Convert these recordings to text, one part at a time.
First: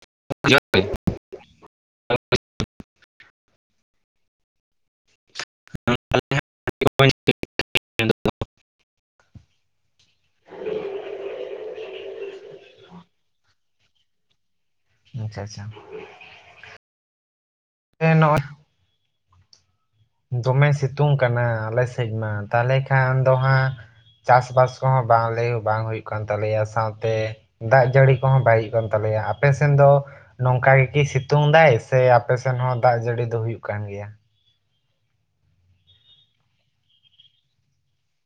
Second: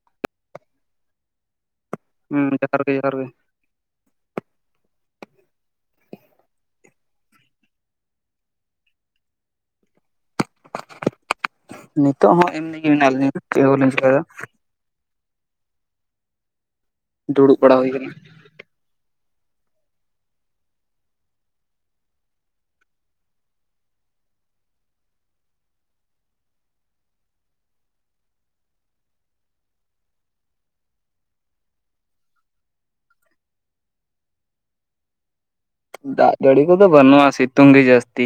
[unintelligible] ᱦᱩᱸ ᱡᱚᱦᱟᱨ ᱜᱮ ᱡᱚᱦᱟᱨ ᱜᱮ᱾ ᱱᱤᱛᱚᱜ ᱦᱚᱸ ᱮᱢᱱᱤ ᱜᱮ ᱢᱮᱱᱟᱜ ᱞᱤᱧᱟ ᱪᱮᱫ ᱦᱚᱸ ᱵᱟᱞᱤᱧ ᱪᱮᱠᱟᱭᱮᱫᱟ᱾ ᱟᱪᱪᱷᱟ ᱟᱪᱪᱷᱟ᱾ ᱫᱩᱲᱩᱵ ᱵᱟᱲᱟ ᱦᱩᱭ ᱟᱠᱟᱱᱟ᱾ ᱮ ᱱᱚᱜᱼᱚᱭ ᱫᱚᱢᱮ ᱥᱤᱛᱩᱝ ᱠᱟᱱᱟ ᱟᱞᱮ ᱥᱮᱫ ᱢᱟ ᱛᱟᱦᱚᱞᱮ ᱠᱷᱟᱱ ᱫᱚ ᱦᱟᱸᱜ ᱪᱟᱥᱵᱟᱥ ᱠᱚᱦᱚᱸ ᱵᱟᱝ ᱞᱟᱹᱭᱟᱹᱜ ᱵᱟᱝ ᱦᱩᱭᱩᱜ ᱠᱟᱱ ᱛᱟᱞᱮᱭᱟ ᱥᱟᱶᱛᱮ ᱫᱟᱜ ᱡᱟᱹᱲᱤ ᱠᱚᱦᱚᱸ ᱵᱟᱭ ᱦᱩᱭᱩᱜ ᱠᱟᱱ ᱛᱟᱞᱮᱭᱟ ᱟᱯᱮ ᱥᱮᱱ ᱫᱚ ᱱᱚᱝᱠᱟ ᱜᱮᱠᱤ ᱥᱤᱛᱩᱝ ᱫᱟᱭ ᱥᱮ ᱟᱯᱮᱥᱮᱱ ᱦᱚᱸ ᱫᱟᱜ ᱡᱟᱹᱲᱤ ᱫᱚ ᱦᱩᱭᱩᱜ ᱠᱟᱱ ᱜᱮᱭᱟ᱾ ᱫᱟᱜ ᱡᱟᱹᱲᱤ ᱠᱚᱫᱚ ᱵᱟᱹᱱᱩᱜᱼᱟ ᱥᱤᱛᱩᱝ ᱜᱮ ᱡᱟᱹᱥᱛᱤ᱾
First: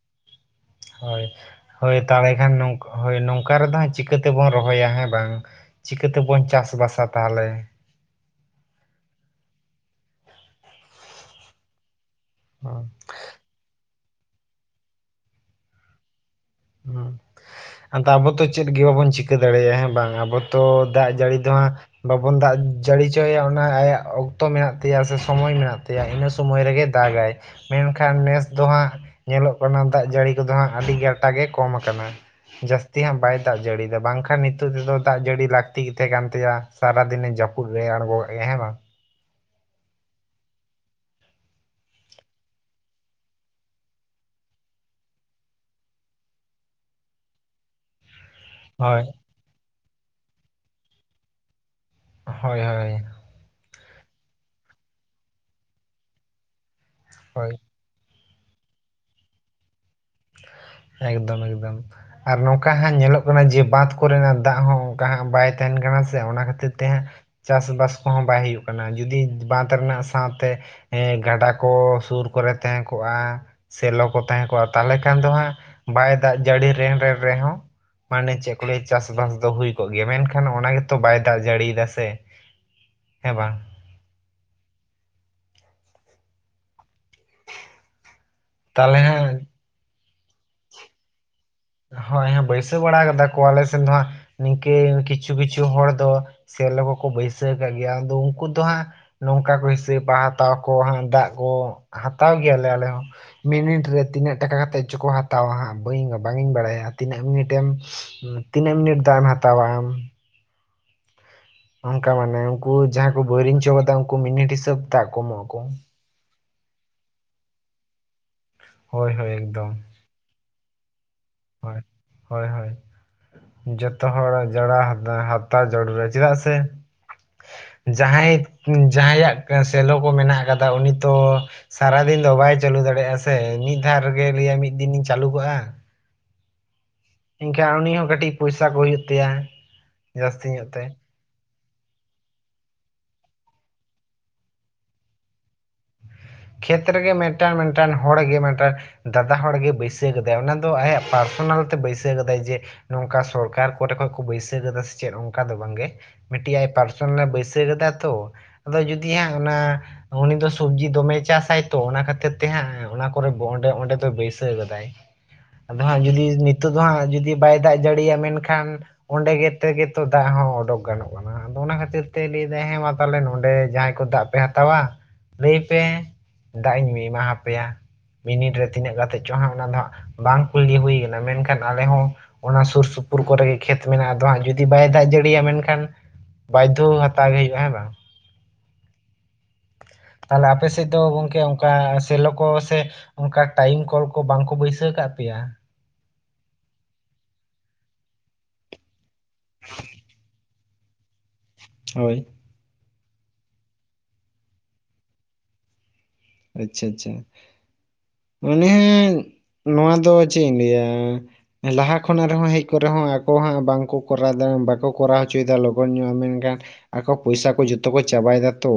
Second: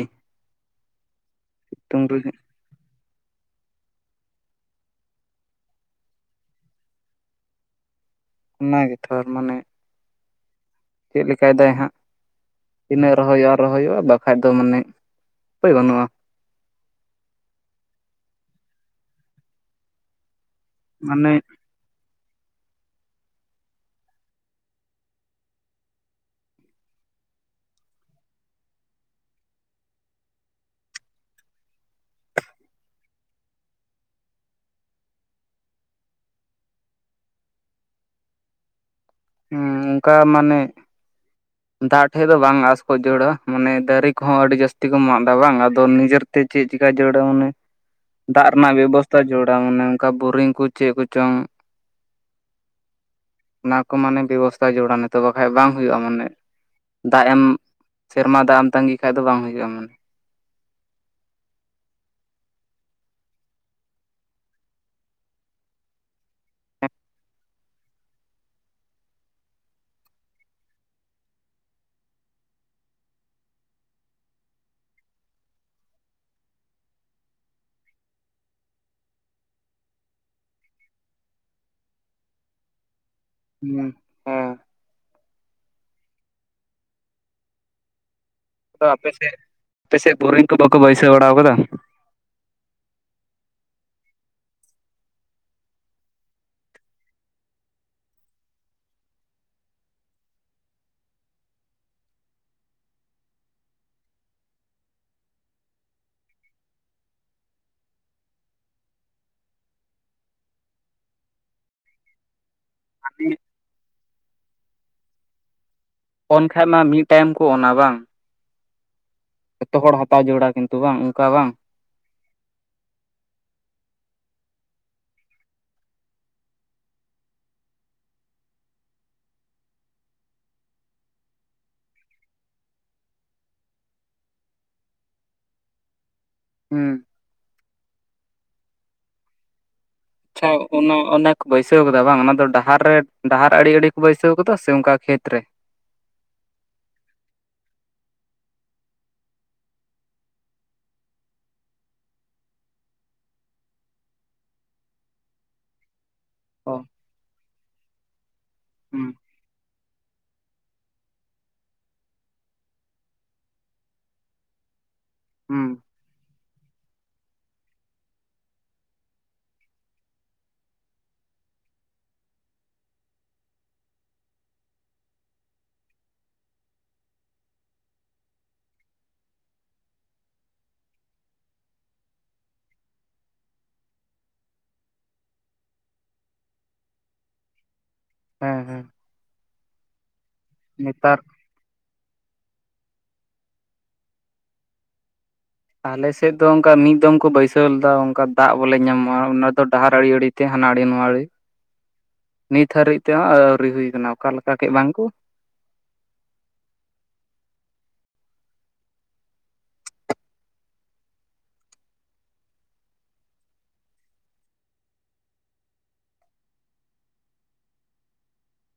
ᱦᱳᱭ ᱦᱳᱭ ᱥᱤᱛᱩᱝ ᱨᱮᱜᱮ [unintelligible] ᱦᱳᱭ ᱱᱚᱝᱠᱟ ᱨᱮᱫᱚ ᱦᱟᱸᱜ ᱪᱤᱠᱟᱹ ᱛᱮᱵᱚᱱ ᱨᱚᱦᱚᱭᱟ ᱦᱮᱸ ᱵᱟᱝ ᱪᱤᱠᱟᱹ ᱛᱮᱵᱚᱱ ᱪᱟᱥᱵᱟᱥᱟ ᱛᱟᱦᱚᱞᱮ ᱚᱱᱟ ᱜᱮ ᱛᱷᱚ [unintelligible] ᱢᱟᱱᱮ ᱪᱮᱫ ᱞᱮᱠᱟ ᱫᱟᱭ ᱦᱟᱸᱜ ᱦᱩᱸ [unintelligible] ᱨᱚᱦᱚᱭ ᱦᱩᱭᱩᱜ-ᱟ ᱨᱚᱦᱚᱭ ᱦᱩᱭᱩᱜᱼᱟ ᱵᱟᱠᱷᱟᱡ ᱫᱚ ᱢᱟᱱᱮ ᱩᱯᱟᱹᱭ ᱵᱟᱹᱱᱩᱜᱼᱟ᱾ ᱟᱵᱚ ᱛᱚ ᱪᱮᱫ ᱜᱮ ᱵᱟᱵᱚᱱ ᱪᱤᱠᱟᱹ ᱫᱟᱲᱮᱭᱟᱜᱼᱟ ᱦᱮᱸ ᱵᱟᱝ ᱟᱵᱚ ᱛᱚ ᱫᱟᱜ ᱢᱟᱱᱮ ᱡᱟᱹᱲᱤ ᱛᱮᱢᱟ ᱵᱟᱵᱚᱱ ᱫᱟᱜ ᱡᱟᱹᱲᱤ ᱦᱚᱪᱚᱭᱮᱭᱟ ᱚᱱᱟ ᱟᱭᱟᱜ ᱚᱠᱛᱚ ᱢᱮᱱᱟᱜ ᱛᱟᱭᱟ ᱥᱮ ᱥᱚᱢᱚᱭ ᱢᱮᱱᱟᱜ ᱛᱟᱭᱟ ᱤᱱᱟᱹ ᱥᱚᱢᱚᱭ ᱨᱮᱜᱮ ᱫᱟᱜᱟᱭ ᱢᱮᱱᱠᱷᱟᱱ ᱱᱮᱥ ᱫᱚ ᱦᱟᱸᱜ ᱧᱮᱞᱚᱜ ᱠᱟᱱᱟ ᱫᱟᱜ ᱡᱟᱹᱲᱤ ᱠᱚᱫᱚ ᱦᱟᱸᱜ ᱟᱹᱰᱤᱜᱟᱱ᱾ ᱴᱟ ᱜᱮ ᱠᱚᱢ ᱟᱠᱟᱱᱟ᱾ ᱡᱟᱹᱥᱛᱤ ᱦᱟᱸᱜ ᱵᱟᱭ ᱫᱟᱜ ᱡᱟᱹᱲᱤᱭᱮᱫᱟ ᱵᱟᱝᱠᱷᱟᱱ ᱱᱤᱛᱚᱜ ᱛᱮᱫᱚ ᱫᱟᱜ ᱡᱟᱹᱲᱤ ᱞᱟᱹᱠᱛᱤ ᱜᱮ ᱛᱟᱦᱮᱸ ᱠᱟᱱ ᱛᱟᱭᱟ᱾ ᱥᱟᱨᱟᱫᱤᱱᱮ ᱡᱟᱹᱯᱩᱫ ᱨᱮ ᱟᱬᱜᱚ [unintelligible] ᱦᱮᱸ ᱚᱱᱠᱟ ᱢᱟᱱᱮ ᱫᱟᱜ ᱴᱷᱮᱡ ᱫᱚ ᱵᱟᱝ ᱟᱸᱥ ᱠᱚ ᱡᱟᱹᱲᱟ ᱢᱟᱱᱮ ᱫᱟᱹᱨᱤ ᱠᱚᱦᱚᱸ ᱟᱹᱰᱤ ᱡᱟᱹᱥᱛᱤ ᱠᱚ ᱢᱟᱜ ᱮᱫᱟ ᱵᱟᱝ ᱟᱫᱚ ᱱᱤᱡᱮᱨ ᱛᱮ ᱪᱮᱫ ᱪᱤᱠᱟ ᱡᱟᱹᱨᱩᱲᱟ ᱢᱚᱱᱮ ᱫᱟᱜ ᱨᱮᱱᱟᱜ ᱦᱳᱭ ᱵᱮᱵᱚᱥᱛᱷᱟ ᱡᱚᱲᱟ ᱢᱟᱱᱮ ᱚᱱᱠᱟ ᱵᱳᱨᱤᱝ ᱠᱚ ᱪᱮᱫ ᱠᱚᱪᱚᱝ ᱦᱳᱭ ᱦᱳᱭ ᱚᱱᱟ ᱢᱟᱱᱮ ᱵᱮᱵᱚᱥᱛᱷᱟ ᱡᱚᱲᱟ ᱱᱤᱛᱚᱜ ᱵᱟᱠᱷᱟᱡ ᱵᱟᱝ ᱦᱩᱭᱩᱜ-ᱟ ᱢᱟᱱᱮ ᱫᱟᱜ ᱮᱢ ᱦᱳᱭ ᱥᱮᱨᱢᱟ ᱫᱟᱜ ᱮᱢ ᱛᱟᱸᱜᱤ ᱠᱷᱟᱡ ᱫᱚ ᱵᱟᱝ ᱦᱩᱭᱩᱜ-ᱟ ᱢᱟᱱᱮ ᱮᱠᱫᱚᱢ ᱮᱠᱫᱚᱢ ᱟᱨ ᱱᱚᱝᱠᱟ ᱦᱟᱸᱜ ᱧᱮᱞᱚᱜ ᱠᱟᱱᱟ ᱡᱮ ᱵᱟᱸᱫᱷ ᱠᱚᱨᱮᱱᱟᱜ ᱫᱟᱜ ᱦᱚᱸ ᱚᱱᱠᱟ ᱦᱟᱸᱜ ᱵᱟᱭ ᱛᱟᱦᱮᱱ ᱠᱟᱱᱟ ᱥᱮ ᱚᱱᱟ ᱠᱷᱟᱹᱛᱤᱨ ᱛᱮ ᱦᱮᱸ ᱦᱟᱸᱜ ᱪᱟᱥᱵᱟᱥ ᱠᱚᱦᱚᱸ ᱵᱟᱭ ᱦᱩᱭᱩᱜ ᱠᱟᱱᱟ᱾ ᱡᱩᱫᱤ ᱵᱟᱸᱫᱽ ᱨᱮᱱᱟᱜ ᱥᱟᱶᱛᱮ ᱦᱮᱸ ᱜᱟᱰᱟ ᱠᱚ ᱥᱩᱨ ᱠᱚᱨᱮ ᱛᱟᱦᱮᱸ ᱠᱚᱜᱼᱟ ᱥᱮᱞᱳ ᱠᱚ ᱛᱟᱦᱮᱸ ᱠᱚᱜᱼᱟ᱾ᱛᱟᱦᱚᱞᱮ ᱠᱷᱟᱱ ᱫᱚ ᱦᱟᱸᱜ ᱵᱟᱭ ᱫᱟᱜ ᱡᱟᱹᱲᱤ ᱨᱮ ᱨᱮ ᱨᱮᱦᱚᱸ ᱢᱟᱱᱮ ᱪᱮᱫ ᱠᱚ ᱞᱟᱹᱭ ᱪᱟᱥᱵᱟᱥ ᱫᱚ ᱦᱩᱭ ᱠᱚᱜ ᱜᱮᱭᱟ᱾ ᱢᱮᱱᱠᱷᱟᱱ ᱚᱱᱟ ᱜᱮᱛᱚ ᱵᱟᱭ ᱫᱟᱜ ᱡᱟᱹᱲᱤᱭ ᱫᱟ ᱥᱮ ᱦᱮᱸ ᱵᱟᱝ ᱦᱩᱸ ᱛᱟᱦᱚᱞᱮ ᱦᱮᱸ ᱟᱯᱮᱥᱮᱫ ᱵᱳᱨᱤᱝ ᱠᱚ ᱵᱟᱠᱚ ᱵᱟᱹᱭᱥᱟᱹᱣ ᱵᱟᱲᱟ ᱟᱠᱟᱫᱟ ᱦᱳᱭ ᱵᱟᱹᱭᱥᱟᱹᱣ ᱵᱟᱲᱟ ᱠᱟᱫᱟ ᱠᱚ, ᱟᱞᱮ ᱥᱮᱱ ᱫᱚ ᱦᱟᱸᱜ ᱱᱤᱝᱠᱟᱹ ᱠᱤᱪᱷᱩ ᱠᱤᱪᱷᱩ ᱦᱚᱲ ᱫᱚ ᱥᱮᱞᱳ ᱠᱚ ᱠᱚ ᱵᱟᱹᱭᱥᱟᱹᱣ ᱠᱟᱜ ᱜᱮᱭᱟ ᱟᱫᱚ ᱩᱱᱠᱩ ᱫᱚ ᱦᱟᱸᱜ ᱱᱚᱝᱠᱟ ᱠᱚ ᱦᱤᱥᱟᱹᱵᱟ ᱦᱟᱛᱟᱣ ᱠᱚ ᱫᱟᱜ ᱠᱚ ᱦᱟᱛᱟᱣ ᱜᱮᱭᱟᱞᱮ ᱟᱞᱮ ᱦᱚᱸ ᱢᱤᱱᱤᱴ ᱨᱮ ᱛᱤᱱᱟᱹᱜ ᱴᱟᱠᱟ ᱠᱟᱛᱮᱫ ᱪᱚᱠᱚ ᱦᱟᱛᱟᱣᱟ ᱦᱟᱸᱜ ᱵᱟᱹᱧ ᱵᱟᱝ ᱤᱧ ᱵᱟᱲᱟᱭᱟ ᱛᱤᱱᱟᱹᱜ ᱢᱤᱱᱤᱴᱮᱢ, ᱛᱤᱱᱟᱹᱜ ᱢᱤᱱᱤᱴ ᱫᱟᱜ ᱮᱢ ᱦᱟᱛᱟᱣᱟ ᱟᱢ ᱚᱱᱠᱟ ᱢᱟᱱᱮ ᱩᱱᱠᱩ ᱡᱟᱦᱟᱸᱭ ᱠᱚ ᱵᱳᱭᱨᱤᱝ ᱚᱪᱚ ᱠᱟᱫᱟ ᱩᱱᱠᱩ ᱢᱤᱱᱤᱴ ᱦᱤᱥᱟᱹᱵ ᱛᱮ ᱫᱟᱜ ᱠᱚ ᱮᱢᱚᱜ ᱟᱠᱚ᱾ ᱚᱱ ᱠᱷᱟᱱ ᱢᱟ ᱢᱤᱫ ᱴᱟᱭᱤᱢ ᱠᱚ ᱱᱟ ᱵᱟᱝ? ᱦᱳᱭ ᱦᱳᱭ ᱮᱠᱫᱚᱢ ᱡᱚᱛᱚ ᱦᱚᱲ ᱦᱟᱛᱟᱣ ᱡᱟᱹᱨᱩᱲᱟ ᱠᱤᱱᱛᱩ ᱵᱟᱝ ᱚᱱᱠᱟ ᱵᱟᱝ ᱦᱳᱭ, ᱦᱳᱭ ᱦᱳᱭ ᱡᱚᱛᱚ ᱦᱚᱲ ᱡᱚᱲᱟ ᱦᱟᱛᱟ, ᱦᱟᱛᱟᱣ ᱡᱟᱹᱨᱩᱲᱟ᱾ ᱪᱮᱫᱟᱜ ᱥᱮ? ᱡᱟᱦᱟᱸᱭ ᱡᱟᱦᱟᱸᱭᱟᱜ ᱥᱮᱞᱚ ᱠᱚ ᱢᱮᱱᱟᱜ ᱠᱟᱫᱟ ᱩᱱᱤ ᱛᱚ ᱥᱟᱨᱟᱫᱤᱱ ᱫᱚ ᱵᱟᱭ ᱪᱟᱹᱞᱩ ᱫᱟᱲᱮᱭᱟᱜ-ᱟ ᱥᱮ ᱢᱤᱫ ᱫᱷᱟᱣ ᱨᱮᱜᱮ ᱞᱟᱹᱭᱟ ᱢᱤᱫ ᱫᱤᱱᱤᱧ ᱪᱟᱹᱞᱩ ᱠᱟᱜ-ᱟ᱾ ᱦᱩᱸ ᱮᱱᱠᱷᱟᱱ ᱩᱱᱤ ᱦᱚᱸ ᱠᱟᱹᱴᱤᱡ ᱯᱚᱭᱥᱟ ᱠᱚ ᱦᱩᱭᱩᱜ ᱛᱟᱭᱟ᱾ ᱡᱟᱹᱥᱛᱤ ᱪᱷᱟᱣ᱾ ᱧᱚᱜ ᱛᱮ ᱚᱱᱟ ᱚᱱᱮᱠ ᱵᱟᱹᱭᱥᱟᱹᱣ ᱠᱟᱫᱟ ᱵᱟᱝ, ᱚᱱᱟ ᱫᱚ ᱰᱟᱦᱟᱨ ᱨᱮ ᱰᱟᱦᱟᱨ ᱟᱹᱲᱤ ᱟᱹᱲᱤ ᱠᱚ ᱵᱟᱹᱭᱥᱟᱹᱣ ᱠᱟᱫᱟ ᱥᱮ ᱚᱱᱠᱟ ᱠᱷᱮᱛ ᱨᱮ ᱠᱷᱮᱛ ᱨᱮᱜᱮ ᱢᱤᱫᱴᱟᱱ ᱢᱤᱫᱴᱟᱱ ᱦᱚᱲᱜᱮ ᱢᱤᱫᱴᱟᱱ ᱫᱟᱫᱟ ᱦᱚᱲᱜᱮ ᱵᱟᱹᱭᱥᱟᱹᱣ ᱠᱟᱫᱟᱭ᱾ᱚᱱᱟ ᱫᱚ ᱟᱭᱟᱜ ᱯᱟᱨᱥᱚᱱᱟᱞ ᱛᱮ ᱵᱟᱹᱭᱥᱟᱹᱣ ᱠᱟᱫᱟᱭ ᱡᱮ ᱱᱚᱝᱠᱟ ᱥᱚᱨᱠᱟᱨ ᱠᱚᱨᱮ ᱠᱷᱚᱱ ᱠᱚ ᱵᱟᱹᱭᱥᱟᱹᱣ ᱠᱟᱫᱟ ᱥᱮ ᱪᱮᱫ ᱚᱱᱠᱟ ᱫᱚ ᱵᱟᱝᱜᱮ ᱢᱤᱫᱴᱤᱡ ᱟᱡ ᱚ ᱯᱟᱨᱥᱚᱱᱟᱞ ᱵᱟᱹᱭᱥᱟᱹᱣ ᱠᱟᱫᱟ ᱛᱚ᱾ ᱟᱫᱚ ᱦᱩᱸ ᱡᱩᱫᱤ ᱦᱟᱸᱜ ᱚᱱᱟ ᱩᱱᱤ ᱫᱚ ᱥᱚᱵᱽᱡᱤ ᱫᱚᱢᱮ ᱪᱟᱥᱟᱭ ᱛᱚ᱾ ᱚᱱᱟ ᱠᱷᱟᱹᱛᱤᱨ ᱛᱮ ᱦᱟᱸᱜ ᱚᱱᱟ ᱠᱚᱨᱮ ᱚᱸᱰᱮ ᱚᱸᱰᱮ ᱫᱚ ᱵᱟᱹᱭᱥᱟᱹᱣ ᱠᱟᱫᱟᱭ ᱦᱩᱸ ᱟᱫᱚ ᱦᱟᱸᱜ ᱡᱩᱫᱤ ᱱᱤᱛᱳᱜ ᱫᱚ ᱦᱟᱸᱜ ᱡᱩᱫᱤ ᱵᱟᱭ ᱫᱟᱜ ᱡᱟᱹᱲᱤᱭ ᱢᱮᱱᱠᱷᱟᱱ ᱚᱸᱰᱮ ᱜᱮ ᱛᱮᱜᱮ ᱛᱚ ᱫᱟᱜ ᱦᱚᱸ ᱚᱰᱚᱠ ᱜᱟᱱᱚᱜ ᱠᱟᱱᱟ᱾ ᱟᱫᱚ ᱚᱱᱟ ᱠᱷᱟᱹᱛᱤᱨ ᱛᱮ ᱞᱟᱹᱭᱫᱟᱭ ᱦᱮᱸ ᱢᱟ ᱛᱟᱦᱚᱞᱮ ᱱᱚᱰᱮ ᱡᱟᱦᱟᱸᱭ ᱠᱚ ᱫᱟᱜ ᱯᱮ ᱦᱟᱛᱟᱣᱟ ᱞᱟᱹᱭ ᱯᱮ᱾ ᱫᱟᱜ ᱤᱧ ᱮᱢᱟᱯᱮᱭᱟ ᱢᱤᱱᱤᱴ ᱨᱮ ᱛᱤᱱᱟᱹᱜ ᱠᱟᱛᱮ ᱪᱚᱝ ᱦᱟᱸᱜ ᱚᱱᱟ ᱫᱚ ᱵᱟᱝ ᱠᱩᱞᱤ ᱦᱩᱭ ᱠᱟᱱᱟ᱾ ᱢᱮᱱᱠᱷᱟᱱ ᱟᱞᱮ ᱦᱚᱸ ᱚᱱᱟ ᱥᱩᱨ ᱥᱩᱯᱩᱨ ᱠᱚᱨᱮ ᱜᱮ ᱠᱷᱮᱛ ᱢᱮᱱᱟᱜ-ᱟ᱾ ᱟᱫᱚ ᱦᱟᱸᱜ ᱡᱩᱫᱤ ᱵᱟᱭ ᱫᱟᱜ ᱡᱟᱹᱲᱤᱭᱟ ᱢᱮᱱᱠᱷᱟᱱ ᱵᱟᱭᱫᱷᱚ ᱦᱟᱛᱟᱣ ᱜᱮ ᱦᱩᱭᱩᱜ-ᱟ᱾ᱦᱮᱸ ᱵᱟᱝ ᱦᱮᱸ ᱦᱩᱸ ᱛᱟᱦᱚᱞᱮ ᱟᱯᱮ ᱥᱮᱫ ᱫᱚ ᱱᱮᱛᱟᱨ ᱜᱚᱢᱠᱮ ᱚᱱᱠᱟ ᱥᱮᱞᱚ ᱠᱚ ᱥᱮ ᱚᱱᱠᱟ ᱴᱟᱭᱤᱢ ᱠᱚᱞ ᱠᱚ ᱵᱟᱝ ᱠᱚ ᱵᱟᱹᱭᱥᱟᱹᱣ ᱟᱠᱟᱫ ᱯᱮᱭᱟ ᱟᱞᱮᱥᱮᱫ ᱫᱚ ᱚᱱᱠᱟ ᱢᱤᱫ ᱫᱚᱢ ᱠᱚ ᱵᱟᱹᱭᱥᱟᱹᱣ ᱞᱮᱫᱟ, ᱚᱱᱠᱟ ᱫᱟᱜ ᱵᱚᱞᱮ ᱧᱟᱢᱚᱜᱟ ᱚᱱᱟ ᱫᱚ ᱰᱟᱦᱟᱨ ᱟᱲᱤ ᱟᱲᱤ ᱛᱮ᱾ ᱦᱟᱱᱟ ᱟᱹᱲᱤ, ᱱᱚᱣᱟ ᱟᱹᱲᱤ ᱦᱳᱭ᱾ ᱱᱤᱛ ᱦᱟᱹᱨᱤᱡ ᱛᱮᱦᱚᱸ ᱟᱹᱣᱨᱤ ᱦᱩᱭ ᱠᱟᱱᱟ᱾ ᱚᱠᱟ ᱞᱮᱠᱟ ᱠᱮ ᱵᱟᱝᱠᱩ? ᱟᱪᱪᱷᱟ ᱟᱪᱪᱷᱟ, ᱚᱱᱮ ᱱᱚᱣᱟ ᱫᱚ ᱪᱮᱫ ᱤᱧ ᱞᱟᱹᱭᱟ? ᱞᱟᱦᱟ ᱠᱷᱚᱱᱟᱜ ᱨᱮᱦᱚᱸ ᱦᱮᱡ ᱠᱚᱨᱮ ᱦᱚᱸ ᱟᱠᱚ ᱦᱟᱸᱜ ᱵᱟᱝᱠᱚ ᱠᱚᱨᱟᱣ ᱫᱟ᱾ᱵᱟᱠᱚ ᱠᱚᱨᱟᱣ ᱦᱚᱪᱚᱭ ᱫᱟ ᱞᱚᱜᱚᱱ ᱧᱚᱜ ᱢᱮᱱᱠᱷᱟᱱ ᱟᱠᱚ ᱯᱚᱭᱥᱟ ᱠᱚ ᱡᱚᱛᱚ ᱠᱚ ᱪᱟᱵᱟᱭ ᱫᱟ ᱛᱚ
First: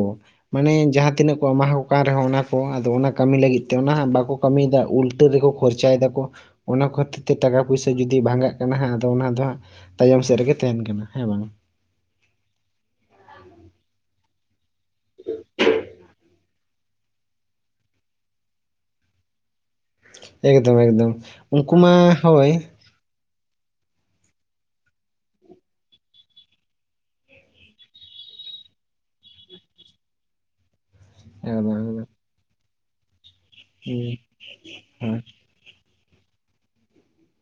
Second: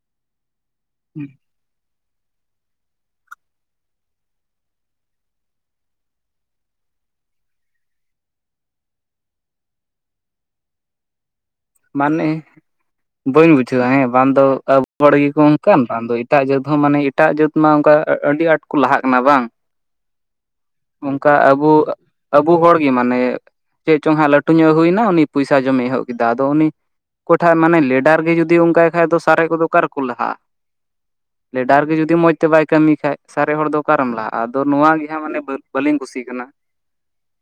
ᱢᱟᱱᱮ ᱡᱟᱦᱟᱸ ᱦᱩᱸ ᱛᱤᱱᱟᱹᱜ ᱠᱚ ᱮᱢᱟᱣ ᱠᱚ ᱠᱟᱱ ᱨᱮᱦᱚᱸ ᱚᱱᱟ ᱦᱚᱸ ᱟᱫᱚ ᱚᱱᱟ ᱠᱟᱹᱢᱤ ᱞᱟᱹᱜᱤᱫ ᱛᱮ ᱚᱱᱟ ᱦᱟᱸᱜ ᱵᱟᱠᱚ ᱠᱟᱹᱢᱤᱭ ᱫᱟ ᱩᱞᱴᱟᱹ ᱨᱮᱠᱚ ᱠᱷᱚᱨᱪᱟᱭ ᱫᱟᱠᱚ᱾ ᱚᱱᱟ ᱠᱷᱟᱹᱛᱤᱨ ᱛᱮ ᱴᱟᱠᱟ ᱯᱚᱭᱥᱟ ᱡᱩᱫᱤ ᱵᱷᱟᱸᱜᱟᱜ ᱠᱟᱱᱟ ᱦᱟᱸᱜ ᱟᱫᱚ ᱚᱱᱟ ᱫᱚ ᱦᱟᱸᱜ ᱛᱟᱭᱚᱢ ᱥᱮᱫ ᱨᱮᱜᱮ ᱛᱟᱦᱮᱱ ᱠᱟᱱᱟ᱾ ᱦᱮᱸ ᱵᱟᱝ? ᱢᱟᱱᱮ, ᱵᱟᱹᱧ ᱵᱩᱡᱷᱟᱹᱣᱼᱟ ᱦᱮᱸ ᱵᱟᱝᱫᱚ ᱟᱵᱚ ᱦᱚᱲ ᱜᱮᱠᱚ ᱚᱝᱠᱟᱱ ᱵᱟᱝ ᱫᱚ ᱮᱴᱟᱜ ᱡᱟᱹᱛ ᱦᱚᱸ ᱢᱟᱱᱮ ᱮᱴᱟᱜ ᱡᱟᱹᱛ ᱢᱟ ᱛᱚ ᱚᱱᱠᱟ ᱟᱹᱰᱤ ᱟᱸᱴ ᱠᱚ ᱞᱟᱦᱟᱜ ᱠᱟᱱᱟ ᱵᱟᱝ? ᱮᱠᱫᱚᱢ ᱮᱠᱫᱚᱢ ᱩᱱᱠᱩ ᱢᱟ ᱦᱳᱭ ᱪᱤᱫ ᱢᱟᱱᱮ ᱪᱮᱫ ᱪᱚᱝ ᱦᱟᱸᱜ ᱞᱟᱹᱴᱩ ᱧᱚᱜ ᱦᱩᱭᱮᱱᱟ ᱩᱱᱤ ᱯᱚᱭᱥᱟ ᱡᱚᱢᱮ ᱮᱦᱚᱵ ᱠᱮᱫᱟ ᱫᱚ ᱩᱱᱤ ᱚᱠᱚᱭᱴᱷᱟᱜ ᱢᱟᱱᱮ ᱞᱮᱰᱟᱨ ᱜᱮ ᱡᱩᱫᱤ ᱩᱝᱠᱟᱭ ᱠᱷᱟᱡ ᱫᱚ ᱥᱟᱨᱮᱡ ᱠᱚᱫᱚ ᱚᱠᱟᱨᱮᱠᱚ ᱞᱟᱦᱟᱜᱼᱟ᱾ ᱮᱠᱫᱚᱢ ᱞᱮᱰᱟᱨ ᱜᱮ ᱮᱠᱫᱚᱢ ᱦᱩᱸ ᱡᱩᱫᱤ ᱢᱚᱸᱡ ᱛᱮ ᱵᱟᱭ ᱠᱟᱹᱢᱤᱭ ᱠᱷᱟᱡ ᱥᱟᱨᱮ ᱦᱚᱲ ᱫᱚ ᱚᱠᱟᱨᱮᱢ ᱞᱟᱦᱟᱜᱼᱟ? ᱟᱫᱚ ᱱᱚᱣᱟ ᱜᱮ ᱦᱳᱭ ᱦᱟᱸᱜ ᱢᱟᱱᱮ ᱵᱟᱹᱲ ᱵᱟᱹᱞᱤᱧ ᱠᱩᱥᱤᱜ ᱠᱟᱱᱟ,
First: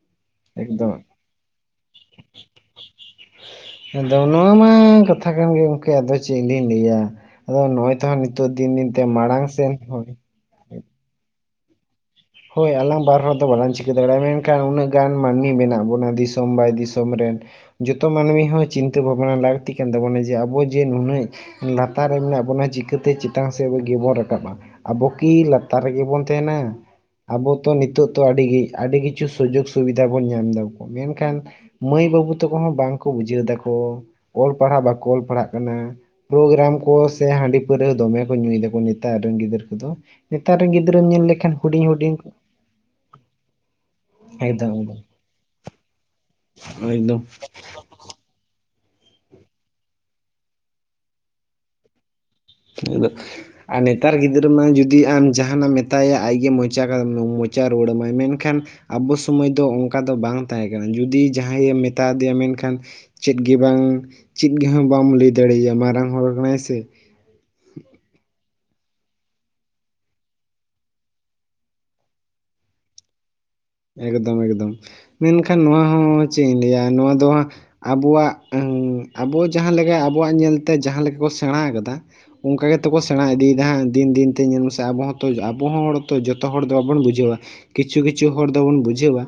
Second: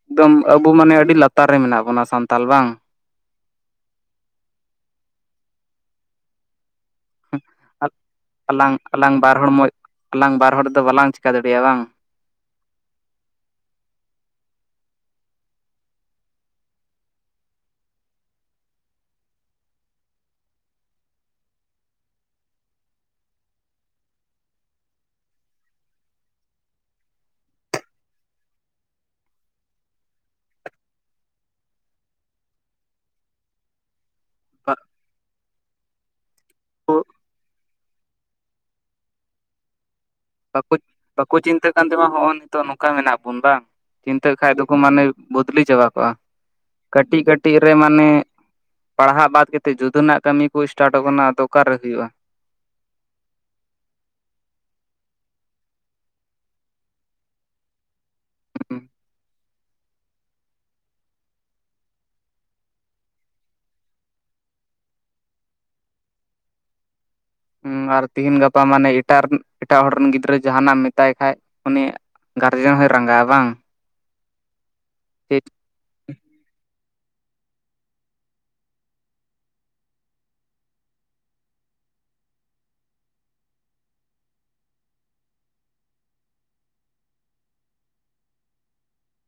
ᱮᱠᱫᱚᱢ ᱟᱵᱩ ᱮᱠᱫᱚᱢ ᱢᱟᱱᱮ ᱟᱹᱰᱤ ᱞᱟᱛᱟᱨ ᱨᱮ ᱢᱮᱱᱟᱜ ᱵᱚᱱᱟ ᱥᱟᱱᱛᱟᱞ ᱵᱟᱝ? ᱟᱫᱚ ᱱᱚᱣᱟ ᱢᱟ ᱠᱟᱛᱷᱟ ᱠᱟᱱ ᱜᱮ ᱜᱚᱝᱠᱮ ᱟᱫᱚ ᱪᱮᱫ ᱞᱤᱧ ᱞᱟᱹᱭᱟ᱾ ᱟᱫᱚ ᱱᱚᱜᱼᱚᱭ ᱛᱚ ᱦᱟᱸᱜ ᱱᱤᱛᱚᱜ ᱟᱞᱟᱝ ᱫᱤᱱ ᱫᱤᱱ ᱛᱮ ᱟᱞᱟᱝ ᱵᱟᱨ ᱢᱟᱲᱟᱝ ᱦᱚᱲ ᱢᱚᱡ ᱥᱮᱱ ᱦᱳᱭ ᱟᱞᱟᱝ ᱵᱟᱨ ᱦᱚᱲ ᱫᱚ ᱵᱟᱞᱟᱝ ᱪᱤᱠᱟ ᱫᱟᱲᱮᱭᱟᱜᱼᱟ ᱵᱟᱝ? ᱦᱳᱭ ᱟᱞᱟᱝ ᱵᱟᱨ ᱦᱚᱲ ᱫᱚ ᱵᱟᱞᱟᱝ ᱪᱤᱠᱟᱹ ᱫᱟᱲᱮᱭᱟᱜᱼᱟ ᱢᱮᱱᱠᱷᱟᱱ ᱩᱱᱟᱹᱜ ᱜᱟᱱ ᱢᱟᱹᱱᱢᱤ ᱢᱮᱱᱟᱜ ᱵᱚᱱᱟ ᱫᱤᱥᱚᱢ ᱵᱟᱭ ᱫᱤᱥᱚᱢ ᱨᱮᱱ᱾ ᱡᱚᱛᱚ ᱢᱟᱹᱱᱢᱤ ᱦᱚᱸ ᱪᱤᱱᱛᱟᱹ ᱵᱷᱟᱵᱱᱟ ᱞᱟᱹᱠᱛᱤ ᱠᱟᱱ ᱛᱟᱵᱚᱱᱟ ᱡᱮ ᱟᱵᱚ ᱡᱮ ᱱᱩᱱᱟᱹᱜ ᱞᱟᱛᱟᱨ ᱨᱮ ᱢᱮᱱᱟᱜ ᱵᱚᱱᱟ ᱪᱤᱠᱟᱹᱛᱮ ᱪᱮᱛᱟᱱ ᱥᱮᱫ ᱜᱮᱵᱚᱱ ᱨᱟᱠᱟᱯᱟ? ᱟᱵᱚ ᱠᱤ ᱞᱟᱛᱟᱨ ᱨᱮᱜᱮ ᱵᱚᱱ ᱛᱮᱦᱮᱱᱟ? ᱟᱵᱚ ᱛᱚ ᱱᱤᱛᱚᱜ ᱛᱚ ᱟᱹᱰᱤ ᱜᱤ ᱟᱹᱰᱤ ᱠᱤᱪᱷᱩ ᱥᱩᱡᱳᱜ ᱥᱩᱵᱤᱫᱷᱟ ᱵᱚᱱ ᱧᱟᱢ ᱫᱟ ᱢᱮᱱᱠᱷᱟᱱ ᱢᱟᱹᱭ ᱵᱟᱹᱵᱩ ᱛᱟᱠᱚ ᱦᱚᱸ ᱵᱟᱝᱠᱚ ᱵᱩᱡᱷᱟᱹᱣ ᱫᱟᱠᱚ, ᱚᱞ ᱵᱟᱝ ᱯᱟᱲᱦᱟᱜ ᱵᱟᱠᱚ ᱚᱞ ᱯᱟᱲᱦᱟᱜ ᱠᱟᱱᱟ᱾ ᱯᱳᱜᱨᱟᱢ ᱠᱚ ᱥᱮ ᱦᱟᱺᱰᱤ ᱯᱟᱹᱨᱟᱹ ᱦᱚ ᱫᱚᱢᱮ ᱠᱚ ᱧᱩᱭ ᱫᱟᱠᱚ ᱱᱤᱛᱟᱨ ᱨᱮᱱ ᱜᱤᱫᱽᱨᱟᱹ ᱠᱚᱫᱚ᱾ ᱱᱮᱛᱟᱨ ᱨᱮᱱ ᱵᱟᱠᱚ ᱜᱤᱫᱽᱨᱟᱹᱢ ᱧᱮᱞ ᱵᱟᱠᱚ ᱞᱮᱠᱷᱟᱱ ᱪᱤᱱᱛᱟᱹᱜ ᱠᱟᱱ ᱦᱩᱰᱤᱧ ᱛᱮᱢᱟ ᱦᱩᱰᱤᱧ᱾ ᱦᱚᱸᱜᱼᱚ ᱱᱤᱛᱚᱜ ᱱᱚᱠᱟ ᱢᱮᱱᱟᱜ ᱵᱚᱱ ᱵᱟᱝ᱾ ᱪᱤᱱᱛᱟᱹᱜ ᱠᱷᱟᱡ ᱮᱠᱫᱚᱢ ᱫᱚᱠᱚ ᱢᱟᱱᱮ ᱮᱠᱫᱚᱢ ᱵᱚᱫᱞᱤ ᱪᱟᱵᱟ ᱠᱚᱜᱼᱟ ᱮᱠᱫᱚᱢ ᱠᱟᱹᱴᱤᱡ ᱠᱟᱹᱴᱤᱡ ᱨᱮ ᱢᱟᱱᱮ ᱯᱟᱲᱦᱟᱜ ᱵᱟᱫ ᱠᱟᱛᱮᱫ ᱡᱩᱫᱟᱹᱱᱟᱜ ᱠᱟᱹᱢᱤ ᱠᱩ ᱤᱥᱴᱟᱴᱚ ᱠᱟᱱᱟ ᱟᱫᱚ ᱚᱠᱟᱨᱮ ᱦᱩᱭᱩᱜᱼᱟ᱾ ᱟᱫᱚ ᱟᱨ ᱱᱮᱛᱟᱨ ᱜᱤᱫᱽᱨᱟᱹ ᱢᱟ ᱡᱩᱫᱤ ᱟᱢ ᱡᱟᱦᱟᱱᱟᱢ ᱢᱮᱛᱟᱭᱟ ᱟᱡᱜᱮ ᱢᱚᱪᱟ ᱠᱟᱫᱟᱢ ᱢᱚᱪ ᱪᱟ ᱨᱩᱣᱟᱹᱲ ᱟᱢᱟᱭ ᱢᱮᱱᱠᱷᱟᱱ ᱟᱵᱚ ᱥᱩᱢᱟᱹᱭ ᱫᱚ ᱚ ᱚᱱᱠᱟ ᱫᱚ ᱵᱟᱝ ᱛᱟᱦᱮᱸ ᱠᱟᱱᱟ ᱡᱩᱫᱤ ᱡᱟᱦᱟᱸᱭ ᱮᱢ ᱢᱮᱛᱟ ᱫᱤᱭᱟ ᱢᱮᱱᱠᱷᱟᱱ ᱪᱮᱫ ᱜᱤ ᱵᱟᱝ, ᱪᱤᱫ ᱜᱮ ᱦᱚ ᱵᱟᱢ ᱞᱟᱹᱭ ᱫᱟᱲᱮᱭᱟᱭᱟ ᱢᱟᱨᱟᱝ ᱦᱚᱲ ᱠᱟᱱᱟᱭ ᱥᱮ᱾ ᱦᱩᱸ ᱟᱨ ᱛᱤᱦᱤᱱ ᱜᱟᱯᱟ ᱢᱟᱱᱮ ᱤᱴᱟᱨᱱ ᱮᱴᱟᱜ ᱦᱚᱲ ᱨᱮᱱ ᱜᱤᱫᱽᱨᱟᱹ ᱡᱟᱦᱟᱱᱟᱜ ᱮᱢ ᱢᱮᱛᱟᱭ ᱠᱷᱟᱡ ᱩᱱᱤ ᱜᱟᱨᱡᱮᱱ ᱦᱚᱭ ᱨᱟᱸᱜᱟᱜᱼᱟ ᱵᱟᱝ? ᱮᱠᱫᱚᱢ ᱮᱠᱫᱚᱢ, ᱪᱮᱫ ᱢᱮᱱᱠᱷᱟᱱ ᱱᱚᱣᱟ ᱦᱚᱸ ᱪᱮᱫ ᱤᱧ ᱞᱟᱹᱭᱟ ᱱᱚᱣᱟ ᱫᱚ ᱦᱟᱸᱜ ᱟᱵᱩᱣᱟᱜ, ᱟᱵᱚ ᱡᱟᱦᱟᱸ ᱞᱮᱠᱟ ᱟᱵᱩᱣᱟᱜ ᱧᱮᱞᱛᱮ ᱡᱟᱦᱟᱸ ᱞᱮᱠᱟ ᱠᱚ ᱥᱮᱬᱟ ᱠᱟᱫᱟ᱾ ᱚᱱᱠᱟ ᱜᱮᱛᱚ ᱠᱚ ᱥᱮᱬᱟ ᱤᱫᱤᱭᱮᱫᱟ ᱦᱟᱸᱝ ᱫᱤᱱ ᱫᱤᱱᱛᱮ ᱧᱮᱞ ᱢᱮᱥᱮ ᱟᱵᱚ ᱦᱚᱸᱛᱚ ᱟᱵᱚᱦᱚ ᱦᱚᱲ ᱛᱚ ᱡᱚᱛᱚ ᱦᱚᱲ ᱫᱚ ᱵᱟᱵᱚᱱ ᱵᱩᱡᱷᱟᱹᱣᱼᱟ᱾ ᱠᱤᱪᱷᱩ ᱠᱤᱪᱷᱩ ᱦᱚᱲ ᱫᱚᱵᱚᱱ ᱵᱩᱡᱷᱟᱹᱣᱼᱟ,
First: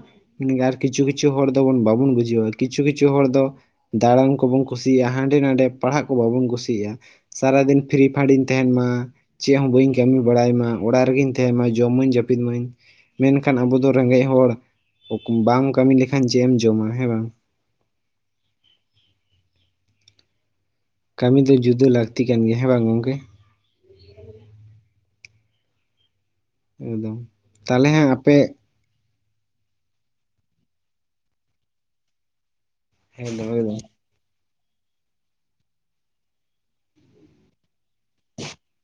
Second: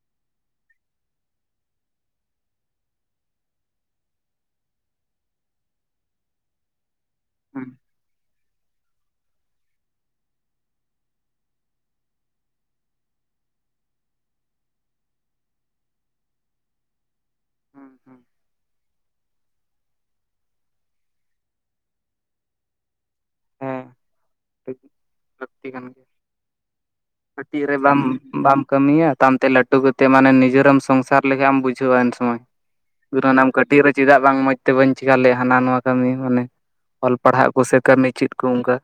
ᱟᱨ ᱠᱤᱪᱷᱩ ᱠᱤᱪᱷᱩ ᱦᱚᱲ ᱫᱚᱵᱚᱱ ᱵᱟᱵᱚᱱ ᱵᱩᱡᱷᱟᱹᱣᱼᱟ ᱠᱤᱪᱷᱩ ᱠᱤᱪᱷᱩ ᱦᱚᱲ ᱫᱚ ᱫᱟᱬᱟᱱ ᱠᱚᱵᱚᱱ ᱠᱩᱥᱤᱭᱟᱜᱼᱟ ᱦᱟᱸᱰᱮ ᱱᱟᱸᱰᱮ ᱯᱟᱲᱦᱟᱜ ᱠᱚ ᱵᱟᱵᱚᱱ ᱠᱩᱥᱤᱭᱟᱜᱼᱟ ᱥᱟᱨᱟ ᱦᱩᱸ ᱫᱤᱱ ᱯᱷᱨᱤ ᱯᱷᱟᱰᱤᱧ ᱛᱮᱦᱮᱱ ᱢᱟ, ᱪᱮᱫ ᱦᱚᱸ ᱵᱟᱹᱧ ᱠᱟᱹᱢᱤ ᱵᱟᱲᱟᱭ ᱢᱟ ᱚᱲᱟᱜ ᱨᱮᱜᱤᱧ ᱛᱟᱦᱮᱱ ᱢᱟ ᱡᱚᱢ ᱟᱹᱧ ᱡᱟᱹᱯᱤᱫ ᱢᱟᱹᱧ᱾ ᱢᱮᱱᱠᱷᱟᱱ ᱟᱵᱚ ᱫᱚ ᱨᱮᱸᱜᱮᱡ ᱦᱚᱲ, ᱵᱟᱢ ᱠᱟᱹᱢᱤ ᱞᱮᱠᱷᱟᱱ ᱪᱮᱫ ᱮᱢ ᱡᱚᱢᱟ ᱦᱮᱸ ᱵᱟᱝ? ᱦᱩᱸ ᱦᱩᱸ ᱠᱟᱹᱢᱤ ᱫᱚ ᱡᱩᱫᱟᱹ ᱞᱟᱹᱠᱛᱤ ᱠᱟᱱ ᱜᱮᱭᱟ ᱦᱮᱸ ᱵᱟᱝ ᱜᱚᱝᱠᱮ? ᱦᱮᱸ ᱞᱟᱹᱠᱛᱤ ᱠᱟᱱᱟ, ᱮᱠᱫᱚᱢ ᱠᱟᱹᱴᱤᱡ ᱨᱮ ᱛᱟᱦᱚᱞᱮ ᱵᱟᱢ ᱦᱟᱸᱜ ᱟᱯᱮ ᱵᱟᱢ ᱠᱟᱹᱢᱤᱭᱟ ᱛᱟᱢᱛᱮ ᱞᱟᱹᱴᱩ ᱠᱟᱛᱮᱫ ᱢᱟᱱᱮ ᱱᱤᱡᱮᱨᱮᱢ ᱥᱚᱝᱥᱟᱨ ᱞᱮᱠᱷᱟᱢ ᱮᱢ ᱵᱩᱡᱷᱟᱹᱣᱼᱟ ᱮᱱ ᱥᱚᱢᱚᱭ᱾ ᱦᱮᱸ [unintelligible] ᱫᱚᱦᱚᱭ ᱫᱟᱹᱧ ᱠᱟᱹᱴᱤᱡ ᱨᱮ ᱪᱮᱫᱟᱜ ᱵᱟᱝ ᱢᱚᱡ ᱛᱮ ᱵᱟᱹᱧ ᱪᱤᱠᱟ ᱞᱮᱫ ᱦᱟᱱᱟ ᱱᱚᱣᱟ ᱠᱟᱹᱢᱤ ᱢᱟᱱᱮ ᱚᱞ ᱯᱟᱲᱦᱟᱜ ᱠᱚ ᱥᱮ ᱠᱟᱹᱢᱤ ᱪᱤᱫ ᱠᱩ ᱩᱝᱠᱟ᱾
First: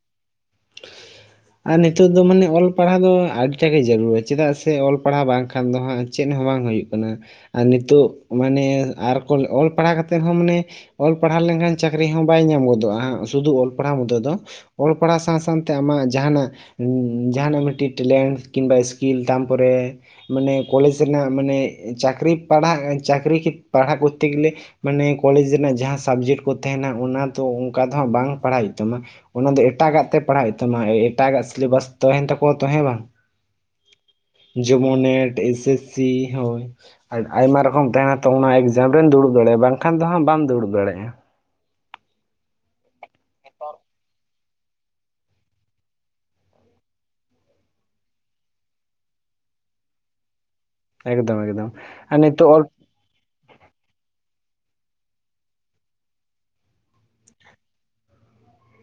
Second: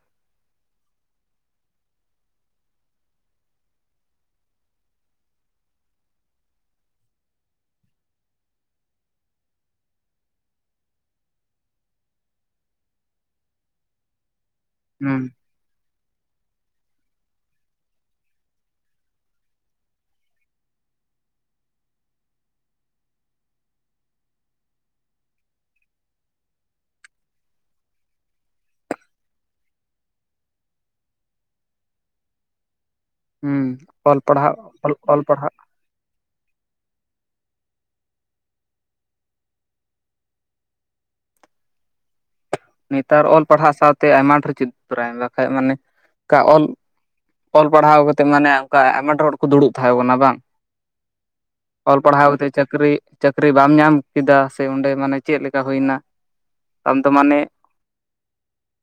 ᱟᱨ ᱱᱤᱛᱚᱜ ᱫᱚ ᱢᱟᱱᱮ ᱚᱞ ᱯᱟᱲᱦᱟᱜ ᱫᱚ ᱟᱹᱰᱤᱴᱟ ᱜᱮ ᱡᱟᱹᱨᱩᱲᱟ ᱪᱮᱫᱟᱜ ᱥᱮ ᱚᱞ ᱯᱟᱲᱦᱟᱜ ᱵᱟᱝᱠᱷᱟᱱ ᱫᱚ ᱦᱟᱸᱜ ᱪᱮᱫ ᱦᱚᱸ ᱵᱟᱝ ᱦᱩᱭᱩᱜ ᱠᱟᱱᱟ ᱟᱨ ᱱᱤᱛᱚᱜ ᱢᱟᱱᱮ ᱟᱨᱠᱚ ᱚᱞ ᱯᱟᱲᱦᱟᱣ ᱠᱟᱛᱮᱫ ᱨᱮᱦᱚᱸ ᱢᱟᱱᱮ ᱚᱞ ᱯᱟᱲᱦᱟᱣ ᱞᱮᱱᱠᱷᱟᱱ ᱪᱟᱹᱠᱨᱤ ᱦᱚᱸ ᱵᱟᱭ ᱧᱟᱢ ᱜᱚᱫᱚᱜᱼᱟ ᱦᱟᱸᱜ ᱥᱩᱫᱩ ᱚᱞ ᱯᱟᱲᱦᱟᱣ ᱢᱚᱛᱳ ᱫᱚ ᱚᱞ ᱯᱟᱲᱦᱟ ᱦᱩᱸ ᱥᱟᱝ ᱥᱟᱝ ᱛᱮ ᱟᱢᱟᱜ ᱡᱟᱦᱟᱱᱟᱜ ᱡᱟᱦᱟᱱᱟᱜ ᱢᱤᱫᱴᱤᱡ ᱴᱮᱞᱮᱱᱴ ᱠᱤᱢᱵᱟ ᱥᱠᱤᱞ ᱛᱟᱢᱯᱚᱨᱮ ᱢᱟᱱᱮ ᱠᱚᱞᱮᱡᱽ ᱥᱮᱱᱟᱜ ᱢᱟᱱᱮ ᱪᱟᱹᱠᱨᱤ ᱯᱟᱲᱦᱟᱜ ᱪᱟᱹᱠᱨᱤ ᱯᱟᱲᱦᱟᱜ ᱠᱚᱨ ᱛᱮ ᱜᱮ ᱞᱮ ᱢᱟᱱᱮ ᱠᱚᱞᱮᱡᱽ ᱨᱮᱱᱟᱜ ᱡᱟᱦᱟᱸ ᱥᱟᱵᱡᱮᱴ ᱠᱚ ᱛᱟᱦᱮᱱᱟ ᱚᱱᱟ ᱫᱚ ᱚᱝᱠᱟ ᱫᱚ ᱦᱟᱸᱜ ᱵᱟᱝ ᱯᱟᱲᱦᱟᱜ ᱦᱩᱭᱩᱜ ᱛᱟᱢᱟ ᱚᱱᱟ ᱫᱚ ᱮᱴᱟᱜ ᱜᱟᱜ ᱛᱮ ᱯᱟᱲᱦᱟᱜ ᱦᱩᱭᱩᱜ ᱛᱟᱢᱟ ᱮᱴᱟᱜ ᱜᱟᱜ ᱥᱤᱞᱮᱵᱟᱥ ᱛᱟᱦᱮᱱ ᱛᱟᱠᱚᱣᱟ ᱛᱚ ᱦᱮᱸ ᱵᱟᱝ ᱦᱩᱸ ᱚᱞ ᱯᱟᱲᱦᱟᱜ ᱡᱮᱢᱚᱱ ᱚᱞ ᱱᱮᱴ ᱯᱟᱲᱦᱟᱜ [unintelligible] ᱟᱭᱢᱟ ᱨᱚᱠᱚᱢ ᱛᱟᱦᱮᱱᱟ ᱛᱚ ᱚᱱᱟ ᱮᱠᱡᱟᱢ ᱨᱮᱢ ᱫᱩᱲᱩᱵ ᱫᱟᱲᱮᱭᱟᱜᱼᱟ ᱵᱟᱝᱠᱷᱟᱱ ᱫᱚ ᱦᱟᱸᱜ ᱵᱟᱢ ᱫᱩᱲᱩᱵ ᱫᱟᱲᱮᱭᱟᱜᱼᱟ ᱱᱮᱛᱟᱨ ᱚᱞ ᱯᱟᱲᱦᱟᱜ ᱥᱟᱶ ᱛᱮ ᱟᱭᱢᱟ ᱪᱮᱫ ᱛᱚᱨᱟᱭ ᱢᱮ ᱵᱟᱠᱷᱟᱡ ᱢᱟᱱᱮ ᱚᱱᱠᱟ ᱚᱞ ᱚᱞ ᱯᱟᱲᱦᱟᱣ ᱠᱟᱛᱮᱜ ᱢᱟᱱᱮ ᱚᱱᱠᱟ ᱟᱭᱢᱟ ᱰᱷᱮᱨ ᱦᱚᱲ ᱠᱚ ᱫᱩᱲᱩᱵ ᱛᱟᱦᱮᱸ ᱠᱟᱱᱟ ᱵᱟᱝ ᱮᱠᱫᱚᱢ ᱮᱠᱫᱚᱢ ᱚᱞ ᱟᱨ ᱯᱟᱲᱦᱟᱣ ᱠᱟᱛᱮ ᱱᱤᱛᱚᱜ ᱚᱞ ᱪᱟᱹᱠᱨᱤ ᱪᱟᱹᱠᱨᱤ ᱵᱟᱢ ᱧᱟᱢ ᱠᱮᱫᱟ ᱥᱮ ᱚᱸᱰᱮ ᱢᱟᱱᱮ ᱪᱮᱫ ᱞᱮᱠᱟ ᱦᱩᱭ ᱱᱟ, ᱟᱢ ᱫᱚ ᱢᱟᱱᱮ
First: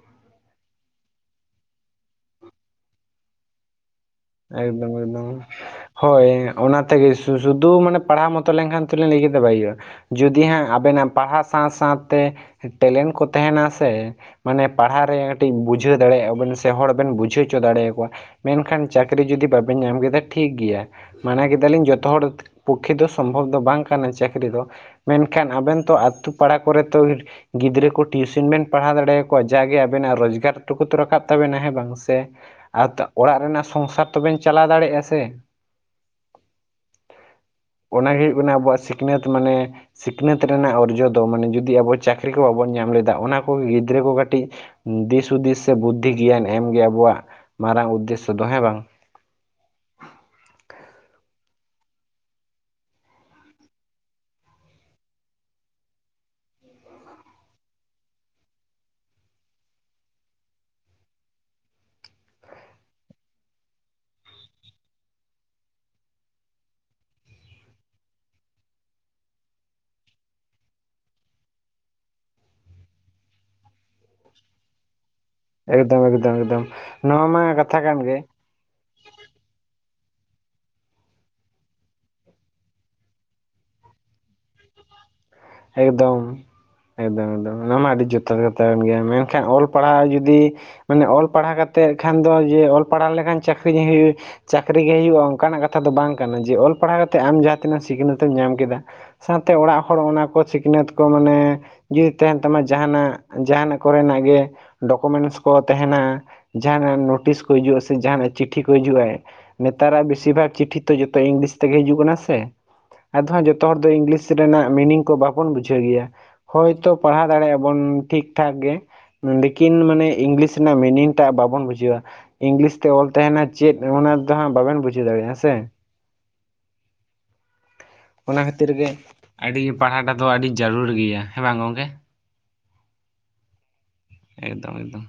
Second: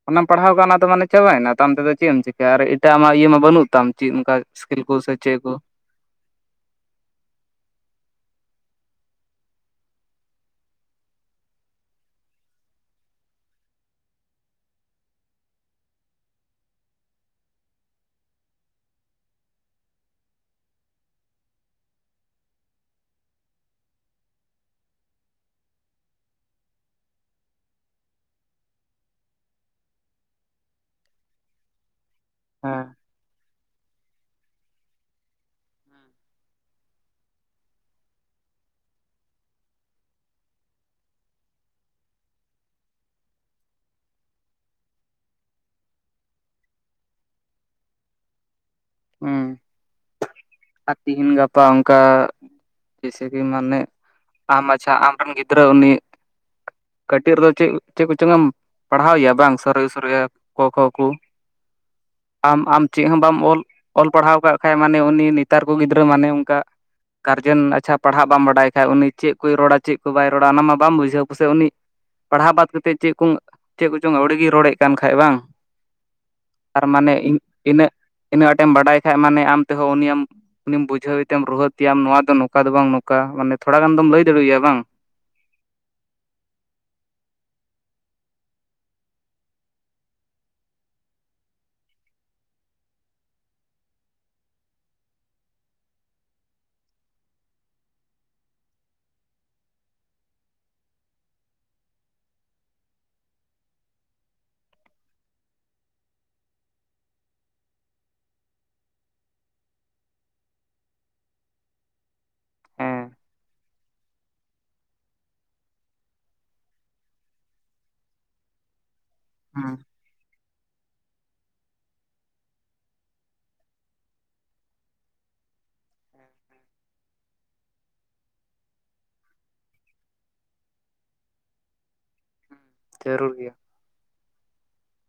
ᱚᱱᱟᱢ ᱯᱟᱲᱦᱟᱣ ᱚᱱᱟ ᱫᱚ ᱢᱟᱱᱮ ᱪᱟᱵᱟᱭ ᱮᱱᱟ ᱛᱟᱢ ᱛᱚᱵᱮ ᱪᱮᱫ ᱮᱢ ᱪᱤᱠᱟᱹᱭᱟ ᱟᱨ ᱮᱴᱟᱜ ᱟᱜᱢᱟ ᱤᱭᱟᱹ ᱢᱟ ᱵᱟᱹᱱᱩᱜ ᱛᱟᱢ ᱪᱤᱫ ᱚᱱᱠᱟ ᱤᱥᱠᱤᱞ ᱮᱠᱫᱚᱢ ᱠᱚ ᱥᱮ ᱮᱠᱫᱚᱢ ᱪᱮᱫ ᱠᱚ ᱦᱳᱭ ᱚᱱᱟ ᱛᱮᱜᱮ ᱥᱩ ᱥᱩᱫᱷᱩ ᱢᱟᱱᱮ ᱯᱟᱲᱦᱟᱣ ᱢᱚᱛᱚ ᱞᱮᱱᱠᱷᱟᱱ [unintelligible] ᱵᱟᱭ ᱦᱩᱭᱩᱜᱼᱟ ᱡᱩᱫᱤ ᱦᱟᱸᱜ ᱟᱵᱮᱱᱟᱜ ᱯᱟᱲᱦᱟᱣ ᱥᱟᱶ ᱥᱟᱶ ᱛᱮ ᱴᱮᱞᱮᱱᱴ ᱠᱚ ᱛᱟᱦᱮᱱᱟ ᱥᱮ ᱢᱟᱱᱮ ᱯᱟᱲᱦᱟᱜ ᱨᱮ ᱠᱟᱹᱴᱤᱡ ᱵᱩᱡᱷᱟᱹᱣ ᱫᱟᱲᱮᱭᱟᱜᱼᱟ ᱵᱮᱱ ᱥᱮ ᱦᱚᱲ ᱵᱮᱱ ᱵᱩᱡᱷᱟᱹᱣ ᱦᱚᱪᱚ ᱫᱟᱲᱮᱭ ᱟᱠᱚᱣᱟ ᱢᱮᱱᱠᱷᱟᱱ ᱪᱟᱹᱠᱨᱤ ᱡᱩᱫᱤ ᱵᱟᱵᱮᱱ ᱧᱟᱢ ᱠᱮᱫᱟ ᱴᱷᱤᱠ ᱜᱮᱭᱟ ᱢᱟᱱᱟ ᱠᱮᱫᱟ ᱞᱤᱧ ᱡᱚᱛᱚ ᱦᱚᱲ ᱯᱚᱠᱠᱷᱮ ᱫᱚ ᱥᱚᱢᱵᱷᱚᱵ ᱫᱚ ᱵᱟᱝ ᱠᱟᱱᱟ ᱪᱟᱹᱠᱨᱤ ᱫᱚ ᱢᱮᱱᱠᱷᱟᱱ ᱟᱵᱮᱱ ᱛᱚ ᱟᱹᱛᱳ ᱯᱟᱲᱟ ᱠᱚᱨᱮ ᱛᱚ ᱜᱤᱫᱽᱨᱟᱹ ᱠᱚ ᱴᱤᱭᱩᱥᱚᱱ ᱵᱮᱱ ᱯᱟᱲᱦᱟᱣ ᱫᱟᱲᱮ ᱟᱠᱚᱣᱟ ᱡᱟᱜᱮ ᱟᱵᱮᱱᱟᱜ ᱨᱚᱡᱽᱜᱟᱨ ᱴᱩᱠᱩ ᱛᱚ ᱨᱟᱠᱟᱵ ᱛᱟᱵᱮᱱᱟ ᱦᱮᱸ ᱵᱟᱝ ᱥᱮ ᱥᱮ ᱦᱮᱸ ᱟᱫᱟ ᱚᱲᱟᱜ ᱨᱮᱱᱟᱜ ᱥᱚᱝᱥᱟᱨ ᱛᱚᱵᱮᱱ ᱪᱟᱞᱟᱣ ᱫᱟᱲᱮᱭᱟᱜᱼᱟ ᱥᱮ [unintelligible] ᱚᱱᱟ ᱜᱮ ᱦᱩᱭᱩᱜ ᱠᱟᱱᱟ ᱟᱵᱚᱣᱟᱜ ᱥᱤᱠᱷᱱᱟᱹᱛ ᱢᱟᱱᱮ ᱥᱤᱠᱷᱱᱟᱹᱛ ᱨᱮᱱᱟᱜ ᱚᱨᱡᱚ ᱫᱚ ᱢᱟᱱᱮ ᱡᱩᱫᱤ ᱟᱵᱚ ᱪᱟᱹᱠᱨᱤ ᱠᱚ ᱵᱟᱵᱚᱱ ᱧᱟᱢ ᱞᱮᱫᱟ ᱚᱱᱟ ᱠᱚᱜᱮ ᱜᱤᱫᱽᱨᱟᱹ ᱠᱚ ᱠᱟᱹᱴᱤᱡ ᱫᱤᱥᱼᱦᱩᱫᱤᱥ ᱥᱮ ᱵᱩᱫᱽᱫᱷᱤ ᱜᱮᱭᱟᱱ ᱮᱢ ᱜᱮ ᱟᱵᱚᱣᱟᱜ ᱢᱟᱨᱟᱝ ᱩᱫᱽᱫᱮᱥ ᱥᱚ ᱫᱚ ᱦᱮᱸ ᱵᱟᱝ [unintelligible] ᱟᱨ ᱛᱤᱦᱤᱧ ᱜᱟᱯᱟ ᱚᱝᱠᱟ ᱡᱮᱥᱮ ‌ᱠᱤ ᱢᱟᱱᱮ ᱟᱢ ᱟᱪᱪᱷᱟ ᱟᱢ ᱨᱮᱱ ᱜᱤᱫᱽᱨᱟᱹ ᱩᱱᱤ ᱠᱟᱹᱴᱤᱡ ᱨᱮ ᱫᱚ ᱪᱮᱫ ᱠᱚᱪᱚᱝ ᱯᱟᱲᱦᱟᱣ ᱮᱭᱟ ᱵᱟᱝ [unintelligible] ᱠᱚ ᱠᱷᱚ ᱠᱩ ᱟᱢ ᱟᱢ ᱪᱮᱫ ᱦᱚᱸ ᱵᱟᱢ ᱚᱞ ᱚᱞ ᱯᱟᱲᱦᱟᱣ ᱠᱟᱜ ᱠᱷᱟᱡ ᱢᱟᱱᱮ ᱩᱱᱤ ᱱᱤᱛ ᱧᱮᱛᱟᱨ ᱠᱚ ᱜᱤᱫᱽᱨᱟᱹ ᱢᱟᱱᱮ ᱚᱝᱠᱟ ᱜᱟᱨᱡᱟᱱ ᱟᱪᱪᱷᱟ ᱯᱟᱲᱦᱟᱜ ᱵᱟᱢ ᱵᱟᱰᱟᱭ ᱠᱷᱟᱡ ᱩᱱᱤ ᱪᱮᱫ ᱠᱚᱭ ᱨᱚᱲᱟ ᱪᱮᱫ ᱠᱚ ᱵᱟᱭ ᱨᱚᱲᱟ ᱚᱱᱟ ᱢᱟ ᱵᱟᱢ ᱵᱩᱡᱷᱟᱹᱣ ᱯᱟᱥᱮᱡ ᱩᱱᱤ ᱯᱟᱲᱦᱟᱣ ᱵᱟᱫᱽ ᱠᱟᱛᱮᱫ ᱪᱮᱫ ᱠᱚ ᱪᱮᱫ ᱠᱚᱪᱚᱝ ᱟᱹᱣᱲᱤ ᱜᱮ ᱨᱚᱲ ᱮᱫ ᱠᱟᱱ ᱠᱷᱟᱡ ᱵᱟᱝ ᱮᱠᱫᱚᱢ ᱮᱠᱫᱚᱢ ᱮᱠᱫᱚᱢ ᱟᱨ ᱢᱟᱱᱮ ᱱᱚᱣᱟ ᱢᱟ ᱠᱟᱛᱷᱟ ᱤᱧ ᱠᱟᱱ ᱜᱮ ᱤᱱᱟᱹᱜ ᱟᱸᱴᱮᱢ ᱵᱟᱰᱟᱭ ᱠᱷᱟᱡ ᱢᱟᱱᱮ ᱟᱢ ᱛᱮᱦᱚᱸ ᱩᱱᱤ ᱮᱢ ᱩᱱᱤᱢ ᱵᱩᱡᱷᱟᱹᱣ ᱮᱛᱮᱢ ᱨᱩᱦᱮᱫ ᱮᱭᱟᱢ ᱱᱚᱣᱟ ᱫᱚ ᱱᱚᱝᱠᱟ ᱫᱚ ᱵᱟᱝ ᱱᱚᱝᱠᱟ ᱢᱟᱱᱮ ᱛᱷᱚᱲᱟ ᱜᱟᱱ ᱫᱚᱢ ᱞᱟᱹᱭ ᱫᱟᱲᱮ ᱣᱟᱭᱟ ᱵᱟᱝ ᱮᱠᱫᱚᱢ ᱮᱠᱫᱚᱢ ᱮᱠᱫᱚᱢ ᱚᱱᱟ ᱢᱟ ᱟᱹᱰᱤ ᱡᱚᱛᱷᱟᱛ ᱠᱟᱛᱷᱟ ᱠᱟᱱ ᱜᱮᱭᱟ ᱢᱮᱱᱠᱷᱟᱱ ᱚᱞ ᱯᱟᱲᱦᱟᱣ ᱡᱩᱫᱤ ᱢᱟᱱᱮ ᱚᱞ ᱯᱟᱲᱦᱟᱣ ᱠᱟᱛᱮᱜ ᱠᱷᱟᱱ ᱫᱚ ᱡᱮ ᱚᱞ ᱯᱟᱲᱦᱟᱣ ᱞᱮᱠᱷᱟᱱ ᱪᱟᱹᱠᱨᱤ [unintelligible] ᱦᱩᱭᱩᱭᱩᱜ ᱪᱟᱹᱠᱨᱤ ᱜᱮ ᱦᱩᱭᱩᱜᱼᱟ ᱚᱱᱠᱟᱱᱟᱜ ᱠᱟᱛᱷᱟ ᱫᱚ ᱵᱟᱝ ᱠᱟᱱᱟ ᱡᱮ ᱚᱞ ᱯᱟᱲᱦᱟᱣ ᱠᱟᱛᱮ ᱟᱢ ᱡᱟᱸᱦᱟ ᱛᱤᱱᱟᱹᱜ ᱥᱤᱠᱷᱱᱟᱹᱛ ᱛᱮᱢ ᱧᱟᱢ ᱠᱮᱫᱟ᱾ ᱥᱟᱶ ᱛᱮ ᱚᱲᱟᱜ ᱦᱚᱲ ᱚᱱᱟ ᱠᱚ ᱥᱤᱠᱷᱱᱟᱹᱛ ᱠᱚ ᱢᱟᱱᱮ ᱡᱩᱫᱤ ᱛᱟᱦᱮᱱ ᱛᱟᱢᱟ ᱡᱟᱦᱟᱱᱟᱜ ᱡᱟᱦᱟᱱᱟᱜ ᱠᱚᱨᱮ ᱱᱟᱜ ᱜᱮ ᱰᱚᱠᱳᱢᱮᱱᱴᱥ ᱠᱚ ᱛᱟᱦᱮᱱᱟ ᱡᱟᱦᱟᱸᱱᱟᱜ ᱱᱳᱴᱤᱥ ᱠᱚ ᱦᱤᱡᱩᱜᱼᱟ ᱥᱮ ᱡᱟᱦᱟᱸᱱᱟᱜ ᱪᱤᱴᱷᱤ ᱠᱚ ᱦᱤᱡᱩᱜᱼᱟᱭ ᱱᱮᱛᱟᱨ ᱟᱜ ᱵᱤᱥᱤ ᱵᱷᱟᱜᱽ ᱪᱤᱴᱷᱤ ᱛᱚ ᱡᱚᱛᱚ ᱤᱝᱞᱤᱥ ᱛᱮᱜᱮ ᱦᱤᱡᱩᱜ ᱠᱟᱱᱟ ᱥᱮ ᱦᱮᱸ ᱟᱫᱚ ᱦᱟᱸᱜ ᱡᱚᱛᱚ ᱦᱚᱲ ᱫᱚ ᱤᱝᱞᱤᱥ ᱨᱮᱱᱟᱜ ᱢᱤᱱᱤᱝ ᱠᱚ ᱵᱟᱵᱚᱱ ᱵᱩᱡᱷᱟᱹᱣ ᱜᱮᱭᱟ ᱦᱳᱭ ᱛᱚ ᱯᱟᱲᱦᱟᱣ ᱫᱟᱲᱮᱭᱟᱵᱚᱱ ᱴᱷᱤᱠ ᱴᱷᱟᱠ ᱜᱮ ᱞᱤᱠᱤᱱ ᱦᱮᱸ ᱢᱟᱱᱮ ᱤᱝᱞᱤᱥ ᱨᱮᱱᱟᱜ ᱢᱤᱱᱤᱝ ᱴᱟᱜ ᱵᱟᱵᱚᱱ ᱵᱩᱡᱷᱟᱹᱣᱟ ᱤᱝᱞᱤᱥ ᱛᱮ ᱚᱞ ᱛᱟᱦᱮᱱᱟ ᱪᱮᱫ ᱚᱱᱟ ᱫᱚ ᱦᱟᱸᱜ ᱵᱟᱵᱮᱱ ᱵᱩᱡᱷᱟᱹᱣ ᱫᱟᱲᱮᱭᱟᱜᱼᱟ ᱦᱮᱸ ᱥᱮ ᱚᱱᱟ ᱠᱷᱟᱹᱛᱤᱨ ᱜᱮ ᱟᱹᱰᱤᱯ ᱯᱟᱲᱦᱟᱜ ᱴᱟᱜ ᱫᱚ ᱟᱹᱰᱤ ᱡᱟᱹᱨᱩᱲ ᱜᱮᱭᱟ ᱦᱮᱸ ᱵᱟᱝ ᱜᱚᱝᱠᱮ ᱡᱟᱹᱨᱩᱲ ᱜᱮᱭᱟ ᱮᱠᱫᱚᱢ ᱮᱠᱫᱚᱢ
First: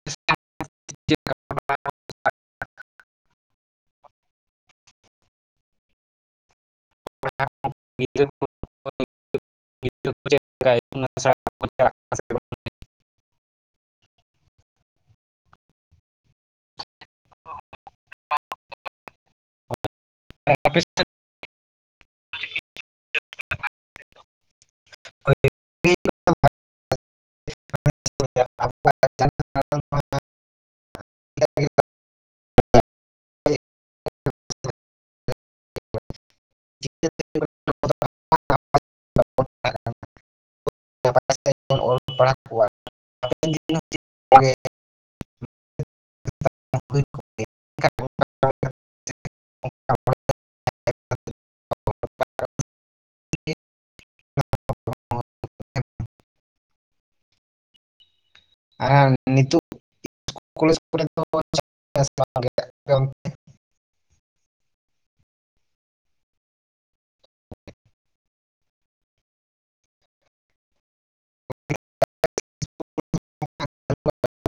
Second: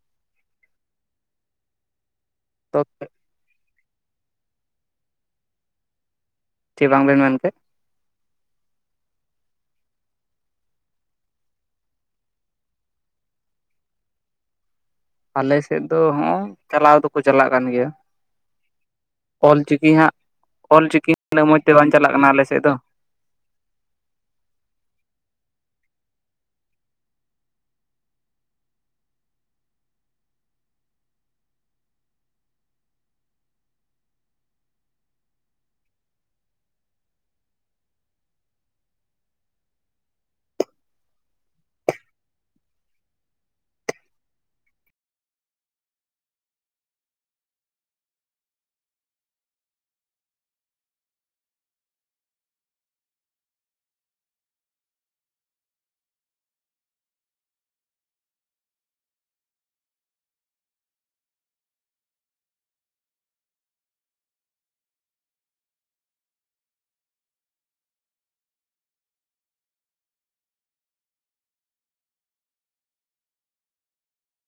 [unintelligible] [unintelligible] ᱪᱮᱫ ᱵᱟᱝ ᱵᱮᱱ ᱢᱮᱱᱠᱮ [unintelligible] ᱟᱞᱮ ᱥᱮᱫ ᱫᱚ ᱦᱚᱸ ᱪᱟᱞᱟᱣ ᱫᱚᱠᱚ ᱪᱟᱞᱟᱜ ᱠᱟᱱ ᱜᱮᱭᱟ᱾ ᱚᱞᱪᱤᱠᱤ ᱦᱟᱸᱜ ᱚᱞᱪᱤᱠᱤ ᱩᱱᱟᱹᱜ ᱢᱚᱡᱽ ᱛᱮ ᱵᱟᱝ ᱪᱟᱞᱟᱜ ᱠᱟᱱᱟ ᱟᱞᱮ ᱥᱮᱫ ᱫᱚ᱾ [inaudible] [unintelligible] [unintelligible] [unintelligible] [unintelligible] [unintelligible] ᱠᱚᱜᱼᱟ᱾ [unintelligible] [unintelligible]